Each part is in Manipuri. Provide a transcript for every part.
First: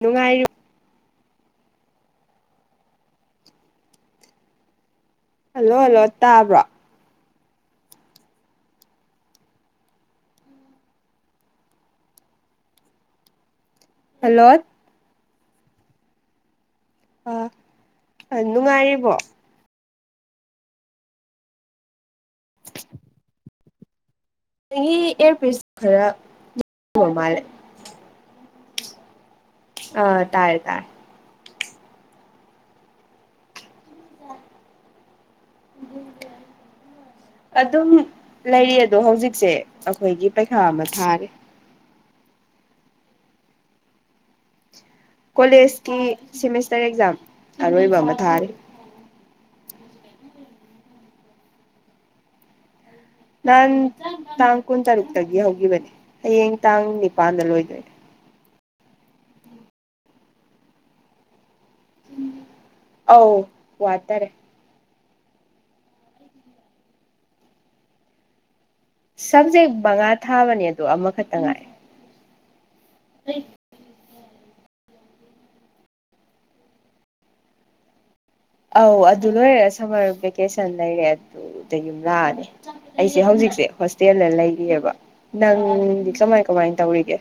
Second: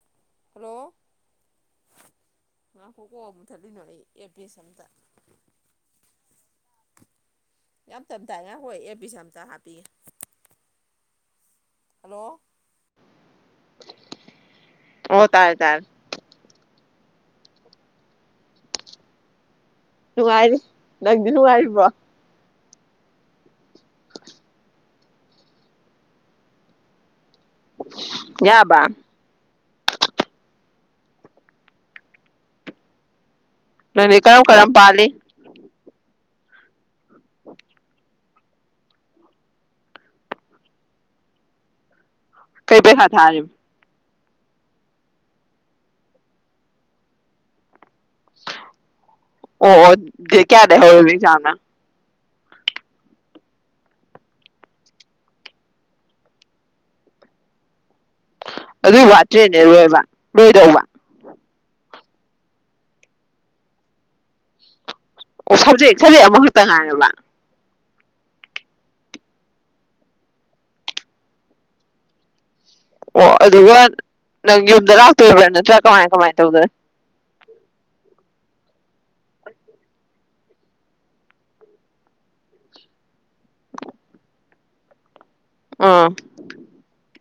ꯅꯨꯡꯉꯥꯏꯔꯨ ꯃꯥ ꯐꯨ ꯀꯣ ꯃ ꯊꯂꯤꯅ ꯑꯦ ꯄꯁꯝꯇ ꯍꯜꯂꯣ ꯍꯜꯂꯣ ꯇꯥꯕ꯭ꯔꯣ ꯌꯥꯝ ꯇꯝ ꯇꯥꯏꯅ ꯉꯥꯏꯈꫭ ꯑꯦꯔꯄꯤꯁ ꯑꯝꯇ ꯍꯥꯞꯄꯤ ꯍꯜꯂꯣ ꯍꯜꯂꯣ ꯑꯣ ꯇꯥꯔꯦ ꯇꯥꯔꯦ ꯑ ꯅꯨꯡꯉꯥꯏꯔꯤꯕꯣ ꯅꯨꯡꯉꯥꯏꯔꯤ ꯅꯪꯗꯤ ꯅꯨꯡꯉꯥꯏꯔꯤꯕ꯭ꯔꯣ [inaudible] [unintelligible] ꯑꯦꯌꯥꯔꯄꯦꯁ ꯈꯔ [unintelligible] ꯕ ꯃꯥꯜꯂꯦ ꯌꯥꯕ? ꯑ ꯇꯥꯔꯦ ꯇꯥꯔꯦ ꯫ ꯅꯪꯗꯤ ꯀꯔꯝ - ꯀꯔꯝ ꯄꯥꯜꯂꯤ? ꯑꯗꯨꯝ ꯂꯩꯔꯤ ꯑꯗꯣ ꯍꯧꯖꯤꯛꯁꯦ ꯑꯩꯈꯣꯏꯒꯤ ꯄꯩꯈꯥ ꯑꯃ ꯊꯥꯔꯤ꯫ ꯀꯩ ꯄꯩꯈꯥ ꯊꯥꯔꯤ? ꯀꯣꯂꯦꯖꯀꯤ ꯁꯦꯃꯤꯁꯇꯔ ꯑꯦꯛꯖꯥꯝ ꯑꯔꯣꯏꯕ ꯑꯃ꯫ ꯊꯥꯔꯤ ꯑꯣ ꯑꯣ ꯗꯦꯠ ꯀꯌꯥꯗꯩꯩ ꯍꯧꯔꯤꯕ ꯑꯛꯖꯥꯝꯅ? ꯅꯍꯥꯟ ꯇꯥꯡ ꯀꯨꯟꯇꯔꯨꯛꯇꯒꯤ ꯍꯧꯈꯤꯕꯅꯦ ꯍꯌꯦꯡ ꯇꯥꯡ ꯅꯤꯄꯥꯟꯗ ꯂꯣꯏꯗꯣꯏꯅꯦ꯫ ꯑꯗꯣꯏ ꯋꯥꯠꯇ꯭ꯔꯦꯅꯦ ꯂꯣꯏꯕ ꯂꯣꯏꯗꯧꯕ꯫ ꯑꯧ ꯋꯥꯠꯇꯔꯦ꯫ ꯁꯕꯖꯦꯛ ꯁꯖꯦꯛ ꯑꯃꯈꯛꯇ ꯉꯥꯏꯔꯕ? ꯁꯕꯖꯦꯛ ꯃꯉꯥ ꯊꯥꯕꯅꯦ ꯑꯗꯣ ꯑꯃꯈꯛꯇ ꯉꯥꯏꯔꯦ꯫ ꯑꯣ ꯑꯗꯨꯒ ꯅꯪ ꯌꯨꯝꯗ ꯂꯥꯛꯇꯣꯏꯕ꯭ꯔꯥ ꯅꯠꯇ꯭ꯔꯥ ꯀꯃꯥꯏ - ꯀꯃꯥꯏ ꯇꯧꯗꯣꯏ? ꯑꯧ ꯑꯗꯨ ꯂꯣꯏꯔꯦ ꯁꯝꯃꯔ ꯚꯦꯀꯦꯁꯟ ꯂꯩꯔꯦ ꯑꯗꯨꯗꯩꯩ ꯌꯨꯝ ꯂꯥꯛꯑꯅꯤ ꯑꯩꯁꯦ ꯍꯧꯖꯤꯛꯁꯦ ꯍꯣꯁꯇꯦꯜꯗ ꯂꯩꯔꯤꯌꯦꯕ꯫ ꯅꯪꯗꯤ ꯀꯃꯥꯏ ꯀꯃꯥꯏꯅ ꯇꯧꯔꯤꯒꯦ?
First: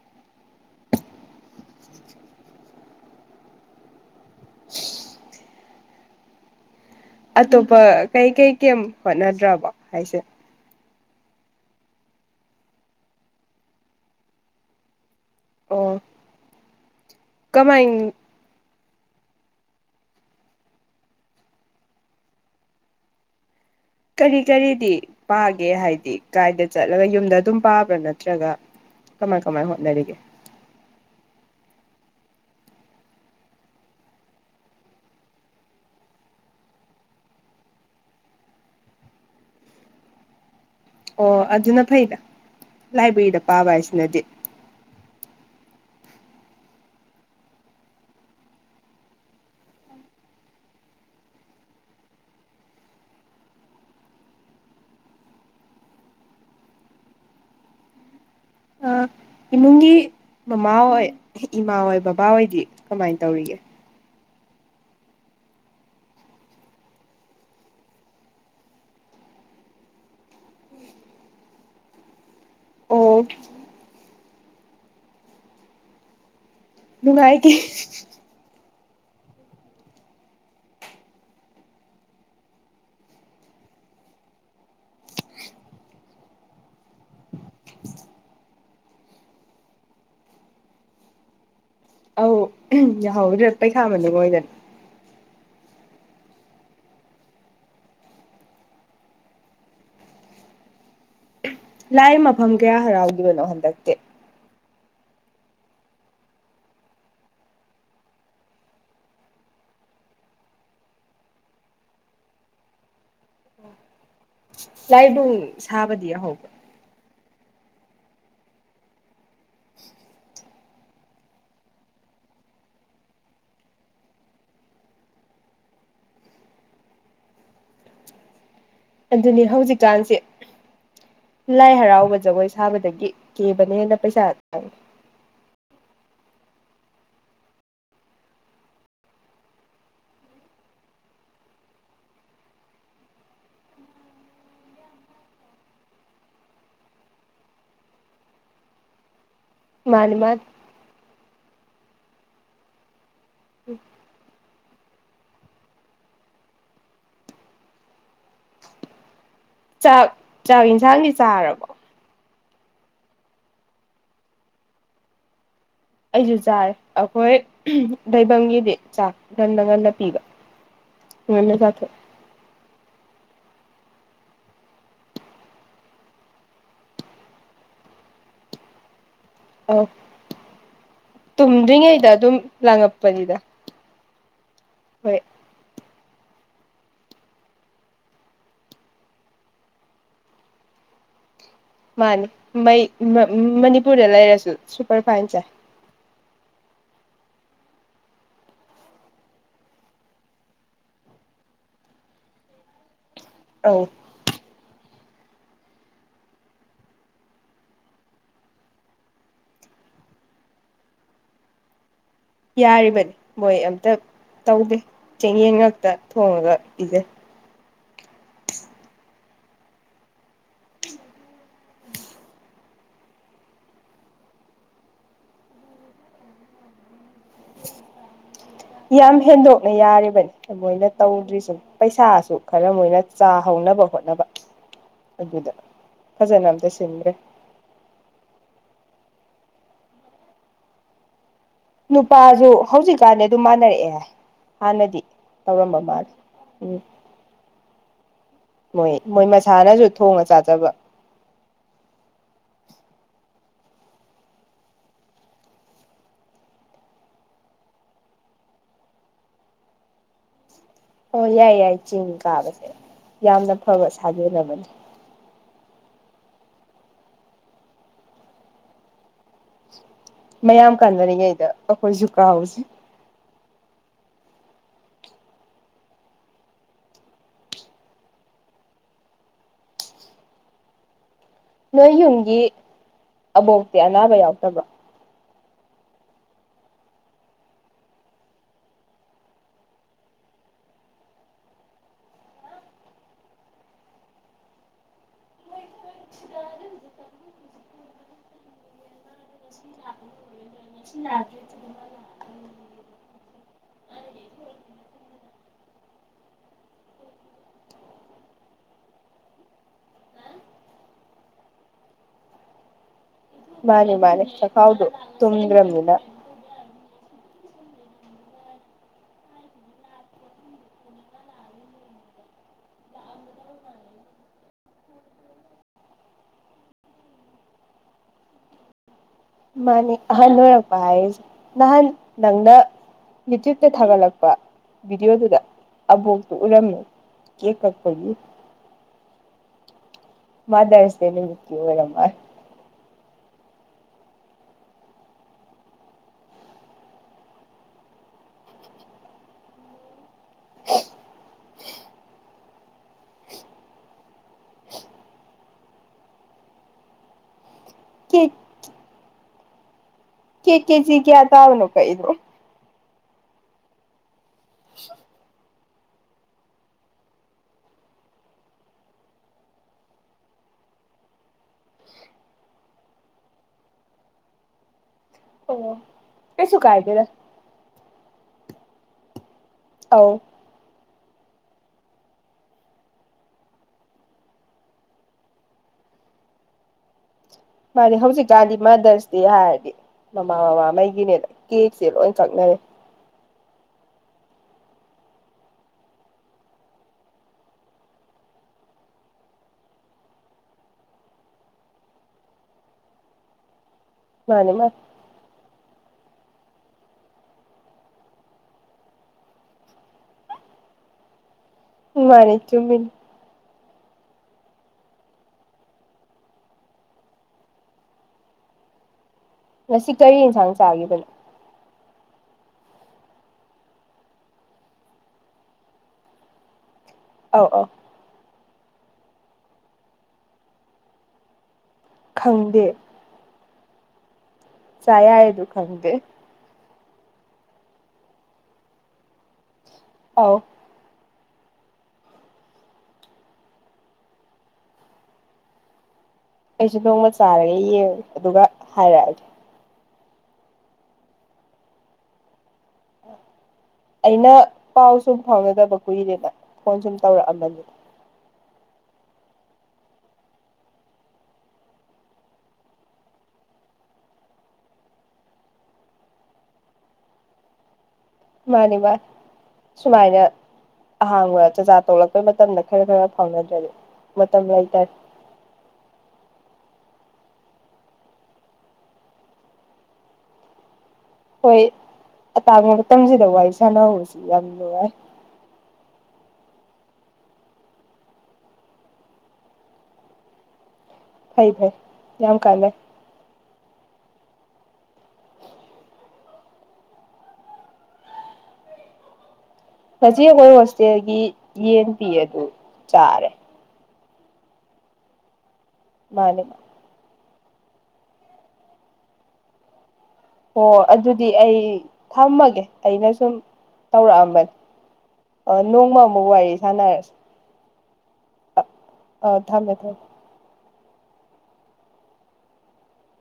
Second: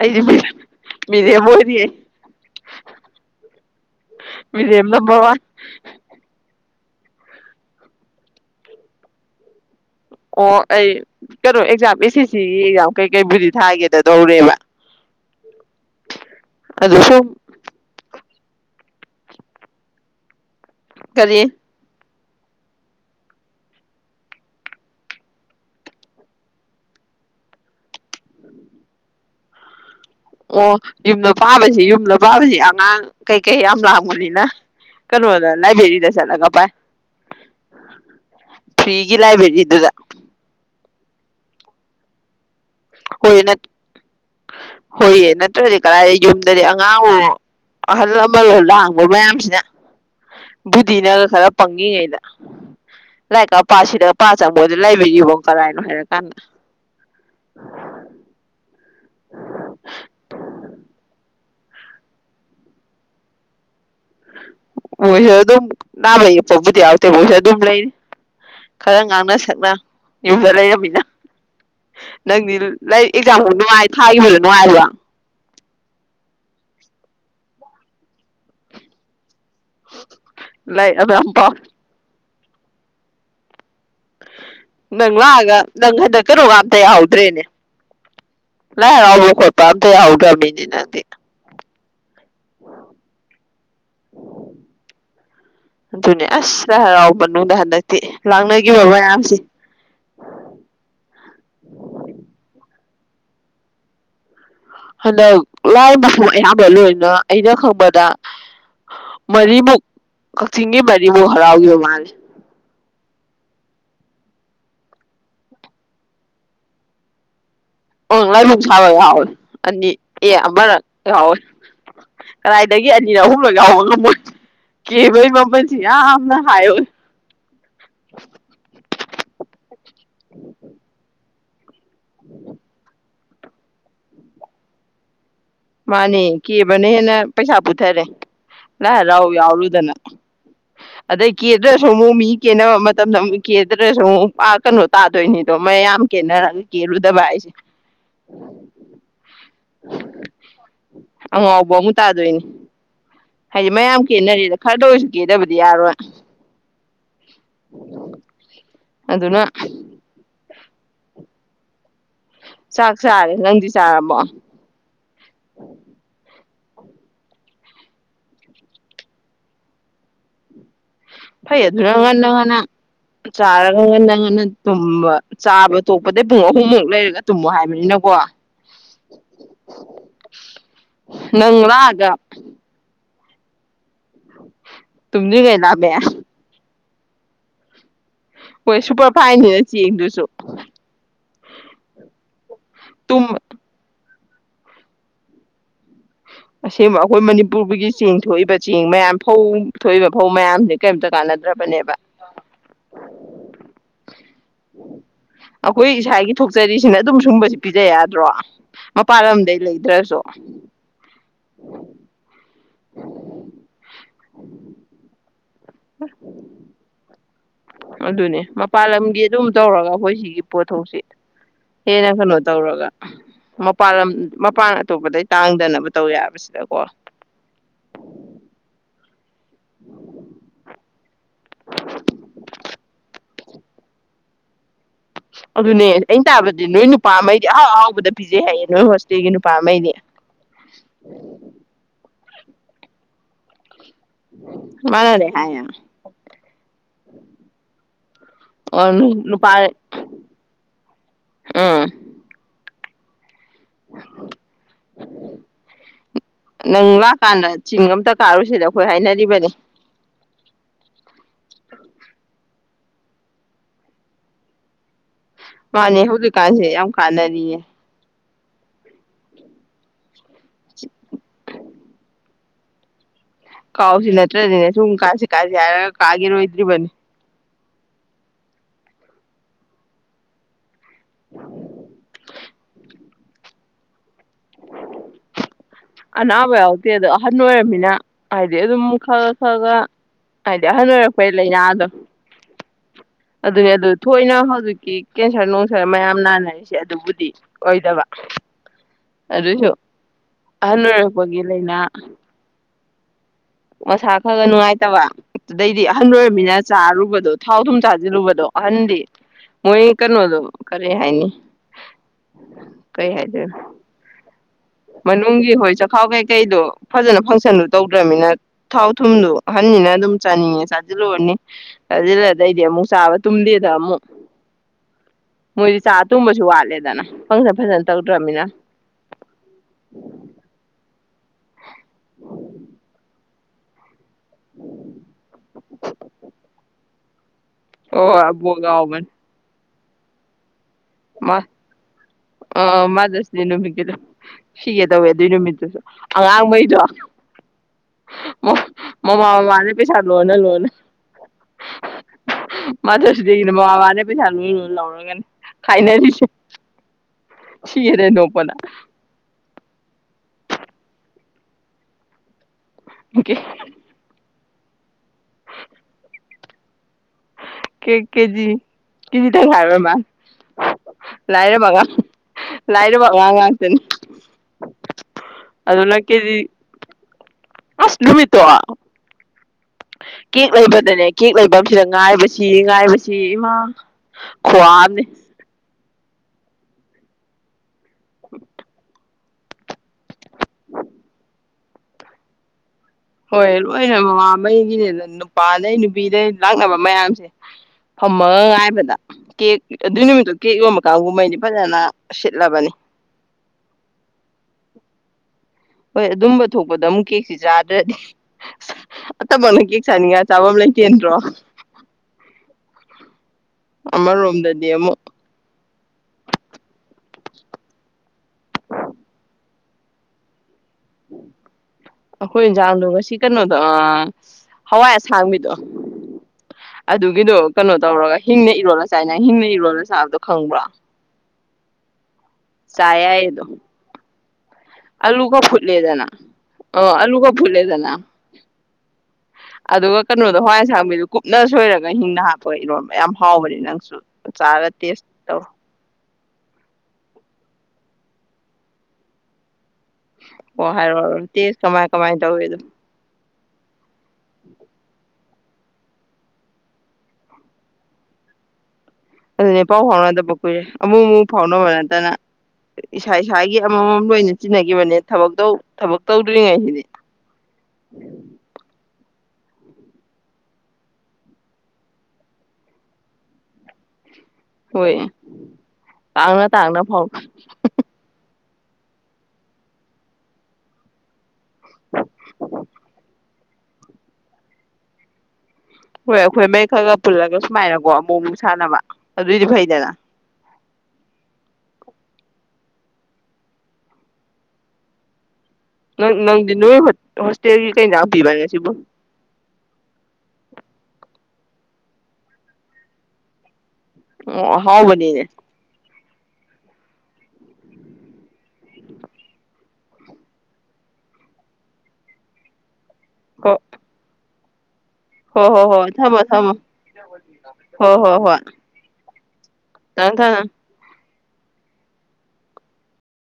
ꯑꯩꯖꯦ [unintelligible] ꯃꯤꯔꯦꯝ ꯑꯣꯏꯔꯤꯌꯦ꯫ ꯃꯤꯔꯦꯝ ꯅꯝꯕꯔ ꯋꯥꯟ ꯫ [inaudible] ꯑꯇꯣꯞꯄ ꯀꯩ ꯀꯩ ꯀꯦꯝ ꯍꯣꯠꯅꯗ꯭ꯔꯕꯣ? ꯍꯥꯏꯁꯦ ꯑꯣ ꯑꯩ ꯀꯩꯅꯣ ꯑꯦꯛꯖꯥꯝ ꯑꯦꯁ ꯑꯦꯁ ꯁꯤ ꯒꯤ ꯑꯦꯛꯖꯥꯝ ꯀꯩꯀꯩꯕꯨꯗꯤ ꯊꯥꯒꯦꯗ ꯇꯧꯔꯦꯕ꯫ ꯑꯣ꯫ ꯑꯗꯨ ꯁꯨꯝ ꯀꯃꯥꯏ ꯀꯔꯤ? ꯀꯔꯤ- ꯀꯔꯤꯗꯤ ꯄꯥꯒꯦ ꯍꯥꯏꯗꯤ ꯀꯥꯏꯗ ꯆꯠꯂꯒ ꯌꯨꯝꯗ ꯑꯗꯨꯝ ꯄꯥꯕ꯭ꯔꯥ ꯅꯠꯇ꯭ꯔꯒ ꯀꯃꯥꯏ- ꯀꯃꯥꯏ ꯍꯣꯠꯅꯔꯤꯒꯦ? ꯑꯣ ꯌꯨꯝꯗ ꯄꯥꯕꯁꯤ ꯌꯨꯝꯗ ꯄꯥꯕꯁꯤ ꯑꯉꯥꯡ ꯀꯩꯀꯩ ꯌꯥꯝ ꯂꯥꯡꯕꯅꯤꯅ ꯀꯩꯅꯣꯗ ꯂꯥꯏꯕ꯭ꯔꯦꯔꯤꯗ ꯆꯠꯂꯒ ꯄꯥꯏ ꯐ꯭ꯔꯤꯒꯤ ꯂꯥꯏꯕ꯭ꯔꯦꯔꯤꯗꯨꯗ꯫ ꯑꯣ ꯑꯗꯨꯅ ꯐꯩꯗ꯫ ꯂꯥꯏꯕ꯭ꯔꯦꯔꯤꯗ ꯍꯣꯌ ꯄꯥꯕ ꯍꯥꯏꯁꯤꯅꯗꯤ ꯍꯣꯏꯌꯦ ꯅꯠꯇꯔꯗꯤ ꯀꯗꯥꯏꯗꯩꯩ ꯌꯨꯝꯗꯗꯤ ꯑꯉꯥꯡꯑꯣ ꯑꯍꯜ ꯂꯃꯜꯑꯣ ꯂꯥꯡꯕ ꯃꯌꯥꯝꯁꯤꯅ ꯕꯨꯙꯤꯅꯒ ꯈꯔ ꯄꯪꯉꯤꯉꯩꯗ ꯂꯥꯏꯔꯤꯛ ꯀ ꯄꯥ ꯁꯤꯗꯒ ꯄꯥ ꯆꯪꯕꯗ ꯂꯥꯏꯕꯔ꯭ꯦꯔꯤ ꯕꯣ ꯀꯗꯥꯥꯏꯅꯣ ꯍꯥꯏꯔꯛ ꯀꯥꯟꯗ꯫ ꯑ ꯏꯃꯨꯡꯒꯤ ꯃꯃꯥ ꯍꯣꯏ ꯏꯃꯥ ꯍꯣꯏ ꯕꯕꯥꯍꯣꯏꯗꯤ ꯀꯃꯥꯏꯅ ꯇꯧꯔꯤꯒꯦ? ꯃꯣꯏꯁꯨ ꯑꯗꯨꯝ ꯅꯥꯕ ꯌꯦꯛꯄꯕꯨꯗꯤ ꯌꯥꯎꯗꯦ ꯃꯣꯏꯁꯨ ꯑꯗꯨꯝ ꯂꯩꯔꯤ ꯈꯔ ꯉꯥꯡꯅ ꯁꯛꯅ ꯌꯨꯝꯗ ꯂꯩꯔꯝꯃꯤꯅ꯫ ꯅꯪꯗꯤ ꯂꯥꯏꯔꯤꯛ ꯑꯣ ꯑꯦꯛꯖꯥꯝ ꯍ ꯅꯨꯡꯉꯥꯏ ꯊꯥꯈꯤꯕ ꯅꯨꯡꯉꯥꯏꯕꯔ꯭? ꯅꯨꯡꯉꯥꯏꯈꯤ꯫ ꯂꯥꯏ ꯑꯗꯨ ꯌꯥꯝ ꯄꯥꯎ꯫ ꯅꯪ ꯂꯥꯛ ꯑꯒꯥ ꯅꯪ ꯍꯟꯗꯛ ꯀꯅꯣꯒ ꯇ ꯌꯥꯎꯗꯔ꯭ꯦꯅꯦ꯫ ꯂꯥꯏ ꯍꯔꯥꯎꯕ ꯈꯣꯠꯄ ꯑꯝꯇ ꯌꯥꯎ ꯗꯔꯝꯅꯤꯅꯦ ꯅꯪꯗꯤ꯫ ꯑꯧ ꯌꯥꯍꯥꯎꯗꯔ꯭ꯦ ꯄꯩꯈ ꯃꯅꯨꯡ ꯑꯣꯏꯗꯅ ꯫ ꯑꯗꯨꯅꯦ ꯑꯁ ꯂꯥꯏ ꯍꯔꯥꯎꯕ ꯃꯅꯨꯡꯗ ꯍꯟꯗꯛꯇꯤ ꯂꯥꯡꯅꯈꯤꯕ ꯃꯌꯥꯝꯁꯦ꯫ ꯂꯥꯏ ꯃꯐꯝ ꯀꯌꯥ ꯍꯔꯥꯎꯈꯤꯕꯅꯣ ꯍꯟꯗꯛꯇꯤ? ꯍꯟꯗꯛ ꯂꯥꯏ ꯃꯐꯝ ꯑꯌꯥꯝꯕ ꯂꯣꯏꯅ ꯑꯩꯅ ꯈꯪꯕꯗ ꯃꯔꯤꯃꯨꯛ ꯀꯛꯆꯤꯡꯒꯤ ꯃꯔꯤꯃꯨꯛ ꯍꯔꯥꯎꯈꯤꯕ ꯃꯥꯜꯂꯦ꯫ ꯂꯥꯏꯕꯨꯡ ꯁꯥꯕꯗꯤ ꯌꯥꯍꯧꯕꯔꯣ? ꯑꯣ ꯂꯥꯏꯕꯨꯡ ꯁꯥꯕ ꯌꯥꯎꯋꯦ ꯑꯅꯤ ꯑꯦ ꯑꯃꯔꯛ ꯌꯥꯎꯋꯤ ꯀꯗꯥꯏꯗꯒꯤ ꯑꯅꯤꯔꯛ ꯀꯔꯥꯏꯗꯒꯤ ꯑꯍꯨꯝꯂꯛ ꯌꯥꯎꯕ ꯉꯝꯃꯣꯏ ꯀꯦꯕꯒꯤ ꯃꯃꯜꯁꯤ ꯌꯥꯝꯅ ꯍꯥꯏꯌꯦ꯫ ꯑꯗꯨꯅꯤ ꯍꯧꯖꯤꯛꯀꯥꯟꯁꯦ ꯂꯥꯏ ꯍꯔꯥꯎ ꯖꯒꯣꯏ ꯁꯥꯕꯗꯒꯤ ꯀꯕꯅꯦ ꯍꯦꯟꯅꯥ ꯄꯩꯁꯥ ꯇ ꯃꯥꯅꯦ ꯀꯦꯕꯅ ꯍꯦꯟꯅ ꯄꯩꯁꯥ ꯄꯨꯊꯔꯦ ꯂꯥꯏ ꯍꯔꯥꯎ ꯌꯥꯎꯔꯨꯗꯅ ꯑꯗꯩ ꯀꯦꯗ꯭ꯔꯁꯨ ꯑꯃꯨꯛ ꯃꯤ ꯀꯦꯟꯅꯕ ꯃꯇꯝꯗ ꯑꯃꯨꯛ ꯀꯦꯗ꯭ꯔꯁꯨ ꯑꯃꯨꯛ ꯀꯩꯅꯣ ꯇꯥꯗꯣꯏꯅꯤꯗꯣ ꯃꯌꯥꯝ ꯀꯦꯟꯅꯔꯒ ꯀꯦꯜꯇꯨꯗꯕ ꯍꯥꯏꯁꯦ ꯃꯥꯅꯤ - ꯃꯥꯅꯤ꯫ ꯑꯉꯥꯎꯕ ꯑꯃꯨꯛ ꯇꯥꯗꯣꯏꯅꯤ꯫ ꯍꯥꯏꯗꯤ ꯃꯌꯥꯝ ꯀꯦꯟꯅꯔꯤ ꯈꯔꯗ ꯑꯣꯏꯔꯁꯨ ꯀꯦꯗꯕꯗꯤ ꯌꯥꯔꯣꯏ꯫ ꯑꯗꯨꯅ ꯆꯥꯛ- ꯆꯥꯛ ꯌꯦꯟꯁꯥꯡꯒꯤ ꯆꯥꯔꯕꯣ? ꯆꯥꯛ ꯆꯥꯔꯦ ꯅꯪꯗꯤ ꯆꯥꯔꯕꯣ? ꯑꯩꯁꯨ ꯆꯥꯔꯦ ꯑꯩꯈꯣꯏ ꯂꯩꯩꯐꯝꯒꯤꯗꯤ ꯆꯥꯛ ꯉꯟꯅ - ꯉꯟꯅ ꯄꯤꯕ꯫ ꯉꯟꯅ ꯐꯩ ꯑꯗꯨꯅꯥ ꯆꯥꯊꯣꯛ ꯉꯟꯅꯥ - ꯉꯟꯅꯥ ꯆꯥꯔꯒ ꯉꯟꯅ - ꯉꯟꯅ ꯇꯨꯝꯕ ꯆꯥꯕ ꯇꯣꯛꯄꯗꯩꯩ ꯄꯨꯡ ꯑꯍꯨꯝꯃꯨꯛ ꯂꯩꯔꯒ ꯇꯨꯝꯃꯣ ꯍꯥꯏꯕꯅꯤꯅꯀꯣ꯫ ꯑ ꯅꯪ ꯇꯨꯝꯗ꯭ꯔꯤꯉꯩꯗ ꯂꯥꯛꯑꯒ ꯑꯗꯨꯝ ꯂꯥꯡꯉꯛ ꯄꯅꯤꯗ ꯇꯨꯝꯗꯔ꯭ꯤ ꯉꯩ ꯂꯥꯝꯃꯦ꯫ ꯍꯣꯏ ꯁꯨꯄꯔ ꯐꯥꯏꯟꯅꯤꯅ ꯆꯦꯡꯁꯤꯁꯨ꯫ ꯃꯥꯅꯤ ꯃꯩ ꯃꯅꯤꯄꯨꯔꯗ ꯂꯩꯔꯁꯦ꯫ ꯁꯨꯄꯔ ꯐꯥꯏꯟ ꯆꯥꯏ꯫ ꯑꯁꯦꯡꯕ ꯑꯩꯈꯣꯏ ꯃꯅꯤꯄꯨꯔꯒꯤ ꯆꯦꯡ ꯊꯣꯛꯏꯕ ꯆꯦꯡ ꯃꯌꯥꯝ ꯐꯧ ꯊꯣꯛꯏꯕ ꯐꯧ ꯃꯌꯥꯝꯁꯦ ꯀꯔꯤꯝꯇ ꯀꯥꯟꯅꯗ꯭ꯔꯕꯅꯦꯕ꯫ ꯑꯧ꯫ ꯑꯩꯈꯣꯏ ꯏꯁꯥꯒꯤ ꯊꯣꯛꯆꯔꯤꯁꯤꯅ ꯑꯗꯨꯝ ꯁꯨꯝꯕꯁꯤ ꯄꯤꯖ ꯌꯥꯗ꯭ꯔꯣ ꯃꯄꯥꯜ ꯂꯝꯗꯩ ꯂꯩꯗ꯭ꯔꯁꯨ꯫ [inaudible] ꯌꯥꯔꯤꯕꯅꯤ ꯃꯣꯏ ꯑꯝꯇ ꯇꯧꯗꯦ ꯌꯦꯟ ꯉꯥꯛꯇ ꯊꯣꯡꯉꯒ ꯄꯤꯖꯩ꯫ ꯑꯗꯨꯅꯦ ꯃꯄꯥꯜ ꯂꯝꯒꯤ ꯑꯗꯨꯝ ꯇꯧꯔꯒ ꯑꯩꯈꯣꯏ ꯁꯤꯒꯤ ꯄꯣꯠꯊꯣꯛꯁꯤ ꯍꯦꯟꯅ ꯀꯩꯅꯣ ꯇꯧꯔꯒ ꯃꯄꯥꯜ ꯂꯝ ꯃꯄꯥꯟ ꯑꯇꯣꯞꯄꯗꯩ ꯇꯥꯡꯗꯅꯕ ꯇꯧ ꯌꯥꯕꯁꯤꯗꯀꯣ ꯌꯥꯝ ꯍꯦꯟꯗꯣꯛꯅ ꯌꯥꯔꯤꯕꯅꯤ ꯃꯣꯏꯅ ꯇꯧꯗ꯭ꯔꯤ ꯄꯩꯁꯥꯁꯨ ꯈꯔ ꯃꯣꯏꯅ ꯆꯥ ꯍꯧꯅꯕ ꯍꯣꯠꯅꯕ ꯑꯗꯨꯗ ꯑꯗꯨꯅꯦ ꯑꯩꯅ ꯐꯖꯅ ꯇꯥꯕꯗꯤ ꯑꯝꯇ ꯅꯣꯏ ꯅꯨꯄꯥ ꯁꯤꯟꯗ꯭ꯔꯦ ꯑꯃꯩꯗꯤ ꯑꯍꯥꯎ ꯑꯍꯥꯎꯕꯗ ꯄꯤꯖꯩ ꯍꯥꯏꯌꯦ ꯍꯁꯇꯦꯒꯤ ꯅꯨꯄꯥꯝꯃꯩꯗꯤ ꯅꯨꯄꯥꯁꯨ ꯍꯧꯖꯤꯛꯀꯥꯟꯗꯤ ꯑꯗꯨꯝ ꯃꯥꯟꯅꯔꯛꯑꯦ ꯍꯥꯟꯅꯗꯤ ꯃꯥꯅꯅꯦꯦ ꯍꯥꯏ ꯌꯥꯝ ꯇꯧꯔꯝꯕ ꯃꯥꯜꯂꯦ ꯎꯝ ꯃꯣꯏ ꯑꯣ ꯃꯣꯏ ꯅꯨꯄꯥ ꯃꯁꯥꯅꯁꯨ ꯊꯣꯡꯅ ꯆꯥꯖꯕ ꯎꯝ ꯅꯪ ꯂꯥꯛꯀꯥꯟꯗ ꯆꯤꯡ ꯑꯝꯇ ꯀꯥꯔꯨꯁꯤꯗ ꯑꯩꯈꯣꯏ ꯍꯥꯏꯅꯔꯤꯕꯅꯤ ꯑꯣ ꯌꯥꯏ ꯌꯥꯏ ꯆꯤꯡ ꯏ ꯀꯥꯕꯦ ꯌꯥꯝꯅ ꯐꯕ ꯁꯥꯖꯅꯕꯅꯤ ꯃꯥꯅꯦ ꯍꯧꯖꯤꯛꯀꯥꯟꯁꯦ ꯌꯥꯝ ꯀꯥꯟꯅꯔꯤꯌꯦ ꯃꯌꯥꯝ ꯀꯥꯟꯅꯔꯤꯉꯩꯗ ꯑꯩꯈꯣꯏꯁꯨꯨ ꯀꯥꯎꯁꯦ ꯀꯥꯎꯁꯤ ꯅꯠꯇ꯭ꯔꯗꯤꯅꯦ ꯁꯨꯝ ꯀꯥꯁ ꯀꯥꯁꯦ ꯍꯥꯏꯔꯒ ꯀꯥꯒꯦꯔꯣꯏꯗ꯭ꯔꯤꯕꯅꯤ ꯅꯣꯏ ꯌꯨꯝꯒꯤ ꯑꯕꯣꯛꯇꯤ ꯑꯅꯥꯕ ꯌꯥꯎꯗꯕ ꯑꯅꯥꯕ ꯌꯥꯎꯗꯦ ꯑꯗꯣ ꯑꯍꯟ ꯑꯣꯏꯔꯕꯝꯃꯤꯅ ꯍꯥꯏꯕꯗꯤ ꯑꯗꯨꯝ ꯈ ꯈ ꯈ ꯍꯥꯏꯗꯤ ꯑꯍꯟ ꯑꯣꯏꯔꯛꯄꯩ ꯂꯥꯏꯅꯥꯗꯣ ꯑꯗꯨꯅꯤ ꯑꯗꯨ ꯊꯣꯏꯅ ꯍꯧꯖꯤꯛꯀꯤ ꯀꯦꯟꯁꯔ ꯅꯨꯡꯁꯔ ꯃꯌꯥꯝ ꯅꯥꯟꯅꯔꯤꯁꯦ ꯑꯗꯨꯕꯨꯗꯤ ꯑꯣꯏꯗꯕ ꯑꯗꯨꯁꯨ ꯑꯍꯜ ꯑꯣꯏꯔꯛꯄꯒꯤ ꯂꯥꯏꯅꯥ ꯃꯁꯥ ꯈꯔ ꯈ ꯅꯨꯡꯉꯥꯏꯇꯕ ꯑꯗꯩꯗꯤ ꯑꯍꯟ ꯑꯣꯏꯔꯕꯃꯤꯅ ꯆꯥꯔꯨꯕꯗꯣ ꯊꯥꯎ ꯊꯨꯝ ꯆꯥꯁꯤꯜꯂꯨꯕꯗꯣ ꯑꯍꯟꯗꯤ ꯃꯣꯏ ꯀꯩꯅꯣꯗꯣ ꯀꯔꯤ ꯍꯥꯏꯅꯤ ꯀꯩ ꯍꯥꯏꯗꯣꯏꯅꯣ ꯃꯥꯅꯤ ꯃꯥꯅꯤ ꯆ ꯃꯅꯨꯡꯒꯤ ꯍꯣꯏ ꯆꯈꯥꯎ ꯀꯩꯀꯩꯗꯣ ꯐꯖꯅ ꯐꯪꯁꯟꯗꯨ ꯇꯧꯗ꯭ꯔꯅꯤꯅ ꯊꯥꯎ ꯊꯨꯝꯗꯨ ꯑꯍꯟꯅꯤꯅ ꯑꯗꯨꯝ ꯆꯥꯅꯤꯡꯉꯦ ꯆꯥꯁꯤꯜꯂꯨꯔꯅꯤ ꯆꯥꯁꯤꯜꯂꯗꯩꯗꯤ ꯑꯃꯨꯛ ꯆꯥꯕ ꯇꯨꯝꯗꯦꯗ ꯑꯃꯨꯛ ꯃꯣꯏꯗꯤ ꯆꯥ ꯇꯨꯝꯕꯁꯨ ꯋꯥꯠꯂꯦꯗꯅ ꯐꯪꯁꯟ ꯐꯖꯅ ꯇꯧꯗ꯭ꯔꯕꯅꯤꯅ ꯃꯥꯅꯤ ꯑꯅꯣꯔꯄ ꯍꯥꯏꯁ ꯅꯍꯥꯟ ꯅꯪꯅ ꯌꯨꯇ꯭ꯌꯨꯕꯇ ꯊꯥꯒꯠꯂꯛꯄ ꯚꯤꯗꯤꯑꯣꯗꯨꯗ ꯑꯕꯣꯛꯇꯨ ꯎꯔꯝꯃꯤ ꯀꯦꯛ ꯀꯛꯄꯒꯤ ꯑꯣꯕꯣꯒꯑꯣꯕ ꯃꯥꯗꯁ ꯁꯦꯝꯅꯤ ꯀ ꯑꯣꯏꯔꯃ ꯃꯗꯗꯤ ꯅꯨꯃꯤꯠꯀꯤꯗ ꯁꯤꯒꯦ ꯇꯧꯋꯦ ꯑꯗꯨꯏ ꯅꯨꯃꯤꯠꯇꯨꯁꯨ ꯑꯉꯥꯡꯉꯩꯗꯣ ꯃꯃꯥ ꯃꯃꯥꯅꯦ ꯄꯩꯁꯥ ꯂꯣꯟꯅ ꯂꯣꯟꯅꯤ ꯃꯗꯁꯨꯗꯤ ꯃꯃꯥ ꯃꯄꯥꯅꯦ ꯄꯩꯁꯥ ꯂꯨ ꯂꯅ ꯂꯧꯔꯒꯅꯤ ꯐꯥꯏꯅꯂꯤꯁ ꯁꯤꯔꯦ ꯅꯣꯄꯅ ꯀꯦ ꯀꯦꯖꯤꯒꯌꯥ ꯇꯥꯎꯅ ꯀꯩꯗꯧ [inaudible] [inaudible] ꯀꯦꯛ ꯀꯦꯖꯤ ꯀꯦꯖꯤꯗꯪ ꯉꯥꯏꯔ ꯃꯥꯜ ꯂꯥꯏꯔꯕ ꯑꯉꯥꯡ ꯂꯥꯏꯔꯕ ꯑꯉꯥꯡ ꯉꯥꯛꯇꯅꯤ ꯑꯣ ꯑꯗꯨꯅ ꯀꯩꯁꯨ ꯀꯥꯏꯗꯦꯗ ꯅꯨꯨꯃꯤꯠꯇ ꯑꯧ ꯀ ꯀꯕꯗꯅꯦ ꯀꯦꯛ ꯂꯩꯐꯝꯁꯤꯗ ꯉꯥꯏꯕꯁꯤ ꯉꯥꯏꯕꯁꯤ ꯏꯃꯥ ꯈꯨꯋꯥꯑꯝꯅꯤ ꯃꯥꯗꯤ ꯍꯧꯖꯤꯛꯀꯥꯟꯗꯤ ꯃꯥꯗꯔꯁ ꯗꯦ ꯍꯥꯏꯔꯗꯤ ꯃꯃꯥ ꯕꯥꯉꯩꯒꯤꯅꯦꯅ ꯀꯦꯛꯁꯦ ꯂꯣꯏ ꯀꯛꯅꯔꯦ ꯍꯣꯏ ꯂꯣꯏꯅ ꯃꯃꯥꯉꯩꯒꯤꯅꯦ ꯅꯨꯄꯥꯗꯩ ꯅꯨꯄꯤꯗꯩ ꯂꯥꯛꯅꯕ ꯃꯌꯥꯝꯁꯦ ꯐꯝꯃꯒ ꯉꯥꯏꯕꯗ ꯀꯦꯛ ꯑꯗꯨꯏ ꯅꯨꯃꯤꯠꯇꯣ ꯀꯦꯛ ꯌꯣꯟꯕ ꯀꯥꯡꯒꯨꯝꯍꯩꯗꯤ ꯐꯖꯅ ꯁꯤꯠꯂꯕꯅꯤ ꯃꯥꯅꯤ ꯃꯥꯅꯤ ꯍꯣꯏ ꯑꯗꯨꯝꯕ ꯊꯣꯛꯄꯗ ꯑꯃꯨꯛ ꯀꯦꯛꯁꯤ ꯆꯥꯗ꯭ꯔꯗꯤ ꯑꯠꯇꯕꯅ ꯀꯦꯛ ꯆꯥꯅꯤꯡꯉꯥꯏ ꯆꯥꯐꯝ ꯂꯩꯇꯦꯟꯗ꯭ꯔꯣ ꯃꯅꯤ ꯆꯨꯝꯃꯤꯅꯤ ꯑꯃꯔꯣꯝꯗꯗꯤ ꯑꯃꯨꯛ ꯉꯁꯤ ꯀꯔꯤ ꯢꯟꯁꯪ ꯆꯥꯒꯤꯕꯅꯣ ꯑꯩꯈꯣꯏ ꯏꯟꯖꯥꯡꯗꯣ ꯉꯁꯤ ꯀꯩꯅꯣꯗꯣ ꯍꯋꯥꯏ ꯑꯁꯥꯡꯕꯤꯗꯣ ꯑꯗꯨꯒꯤꯗꯣ ꯑꯧ ꯑꯧ ꯀꯩꯅꯣ ꯇꯧꯔꯒ ꯍꯤꯡꯅ ꯏꯔꯣꯜꯂ ꯆꯥꯏꯅ ꯍꯤꯡꯅ ꯏꯔꯣꯜꯂ ꯆꯥꯕꯗꯣ ꯈꯪꯕ꯭ꯔꯥ ꯈꯪꯗꯦ ꯆꯥꯏꯑ ꯑꯗꯨ ꯆꯥ ꯌꯥꯏ ꯑꯂꯨꯒ ꯑꯗꯨ ꯈꯪꯗꯦ ꯐꯨꯠꯂꯦꯗꯅ ꯑ ꯑꯂꯨ ꯀ ꯐꯨꯂꯦꯗꯅ ꯑꯗꯨꯒ ꯀꯩꯅꯣꯗꯣ ꯑꯧ ꯍꯋꯥꯏꯟ ꯁꯥꯡꯕꯤꯗꯨ ꯀꯨꯞꯅ ꯁꯣꯏꯔꯒ ꯍꯤꯡꯅ ꯍꯥꯞꯄ ꯏꯔꯣꯟꯕ ꯌꯥꯝ ꯍꯥꯎꯕꯅꯤ ꯅꯪꯁꯨ ꯆꯥꯔꯒ ꯇꯦꯁ ꯇꯧꯔꯣ ꯑꯩꯁꯨ ꯅꯣꯡꯃ ꯆꯥꯔꯒꯦ ꯌꯦꯡꯉ ꯑꯗꯨꯒ ꯍꯥꯏꯔꯛꯑꯒꯦ ꯑꯣ ꯍꯥꯏꯔꯣꯑꯣ ꯍꯥꯏꯔꯣ ꯇꯦ ꯀꯃꯥꯏ ꯀꯃꯥꯏꯅ ꯇꯧꯋꯤ ꯑꯗꯨꯣ ꯑꯩꯅ ꯄꯥꯎ ꯁꯨꯝ ꯐꯥꯎꯅꯗꯕ ꯀꯨꯏꯔꯦꯅ ꯐꯣꯟ ꯁꯨꯝ ꯇꯧꯔꯛꯑꯝꯕꯅꯤ ꯑꯗꯨꯅꯦ ꯄꯥꯎ ꯐꯥꯎꯅꯗꯕ ꯀꯨꯏꯔꯦ ꯑꯃꯨꯛ ꯑꯃꯨꯛ ꯐꯥꯎꯅꯕ ꯅꯠꯇꯅ ꯏꯁꯥ ꯏꯁꯥꯒꯤ ꯑꯃꯃꯝ ꯂꯣꯏꯅ ꯆꯤꯟꯅꯈꯤꯕꯅꯦ ꯊꯕ ꯊꯕꯛ ꯇꯧꯗ꯭ꯔꯤꯉꯩꯁꯤꯗꯤ ꯃꯥꯅꯤ ꯃꯥ ꯁꯨꯃꯥꯏꯅ ꯑꯍꯥꯡꯕ ꯆꯥꯆꯥꯥ ꯇꯣꯂꯛꯄꯩ ꯃꯇꯝꯗ ꯈꯔ ꯈꯔ ꯐꯥꯎꯅꯗ꯭ꯔꯗꯤ ꯃꯇꯝ ꯂꯩꯇꯔꯦ ꯍꯣꯏꯅ ꯇꯥꯡꯅ ꯐꯥꯎ ꯍꯣꯏ ꯑꯇꯥꯡꯕ ꯃꯇꯝꯁꯤꯗ ꯋꯥꯏ ꯁꯥꯟꯅꯍꯁꯤ ꯌꯥꯝ ꯅꯨꯡꯉꯥꯏ ꯍꯣꯏ ꯑꯩꯈꯣꯏ ꯃꯩ ꯈꯔ ꯈ ꯄꯨꯜꯂꯒ ꯁꯨꯃꯥꯏꯅꯀꯣ ꯑꯃꯨꯛ ꯑꯃꯨꯛ ꯁꯥꯟꯅꯕ ꯑꯗꯨꯏꯗꯤ ꯐꯩꯗꯅ ꯐꯩ ꯐꯩ ꯌꯥꯝ ꯀꯂꯦ ꯅ ꯅꯪꯗꯤ ꯅꯣꯏ ꯍꯣꯁꯇꯦꯜꯒꯤ ꯀꯩꯄꯤꯕ ꯉ ꯁꯤꯕꯨ ꯌꯦ ꯄꯤ ꯑꯗꯨ ꯑꯗꯨ ꯆꯥꯔꯦ ꯑꯣ ꯍꯥꯎꯕꯅꯤꯅꯦ ꯃꯥꯅꯤꯃ ꯑꯣ ꯑꯗꯨꯗꯤ ꯑꯩ ꯊꯝꯃꯒꯦ ꯑꯩꯅ ꯁꯨꯝ ꯍꯣ ꯇꯧꯔꯛꯑꯝꯕꯅꯤ ꯍꯣ ꯑ ꯍꯣ ꯍꯣꯏ ꯅꯣꯡꯃ ꯊꯝꯃꯣ ꯑꯃꯨꯛ ꯋꯥꯔꯤ ꯊꯝꯃꯣ ꯁꯥꯟꯅꯔꯁꯤ ꯍꯣ ꯍꯣ ꯍꯣꯏ ꯑ ꯊꯝꯃꯦ ꯊꯝꯃꯦ ꯀ ꯀ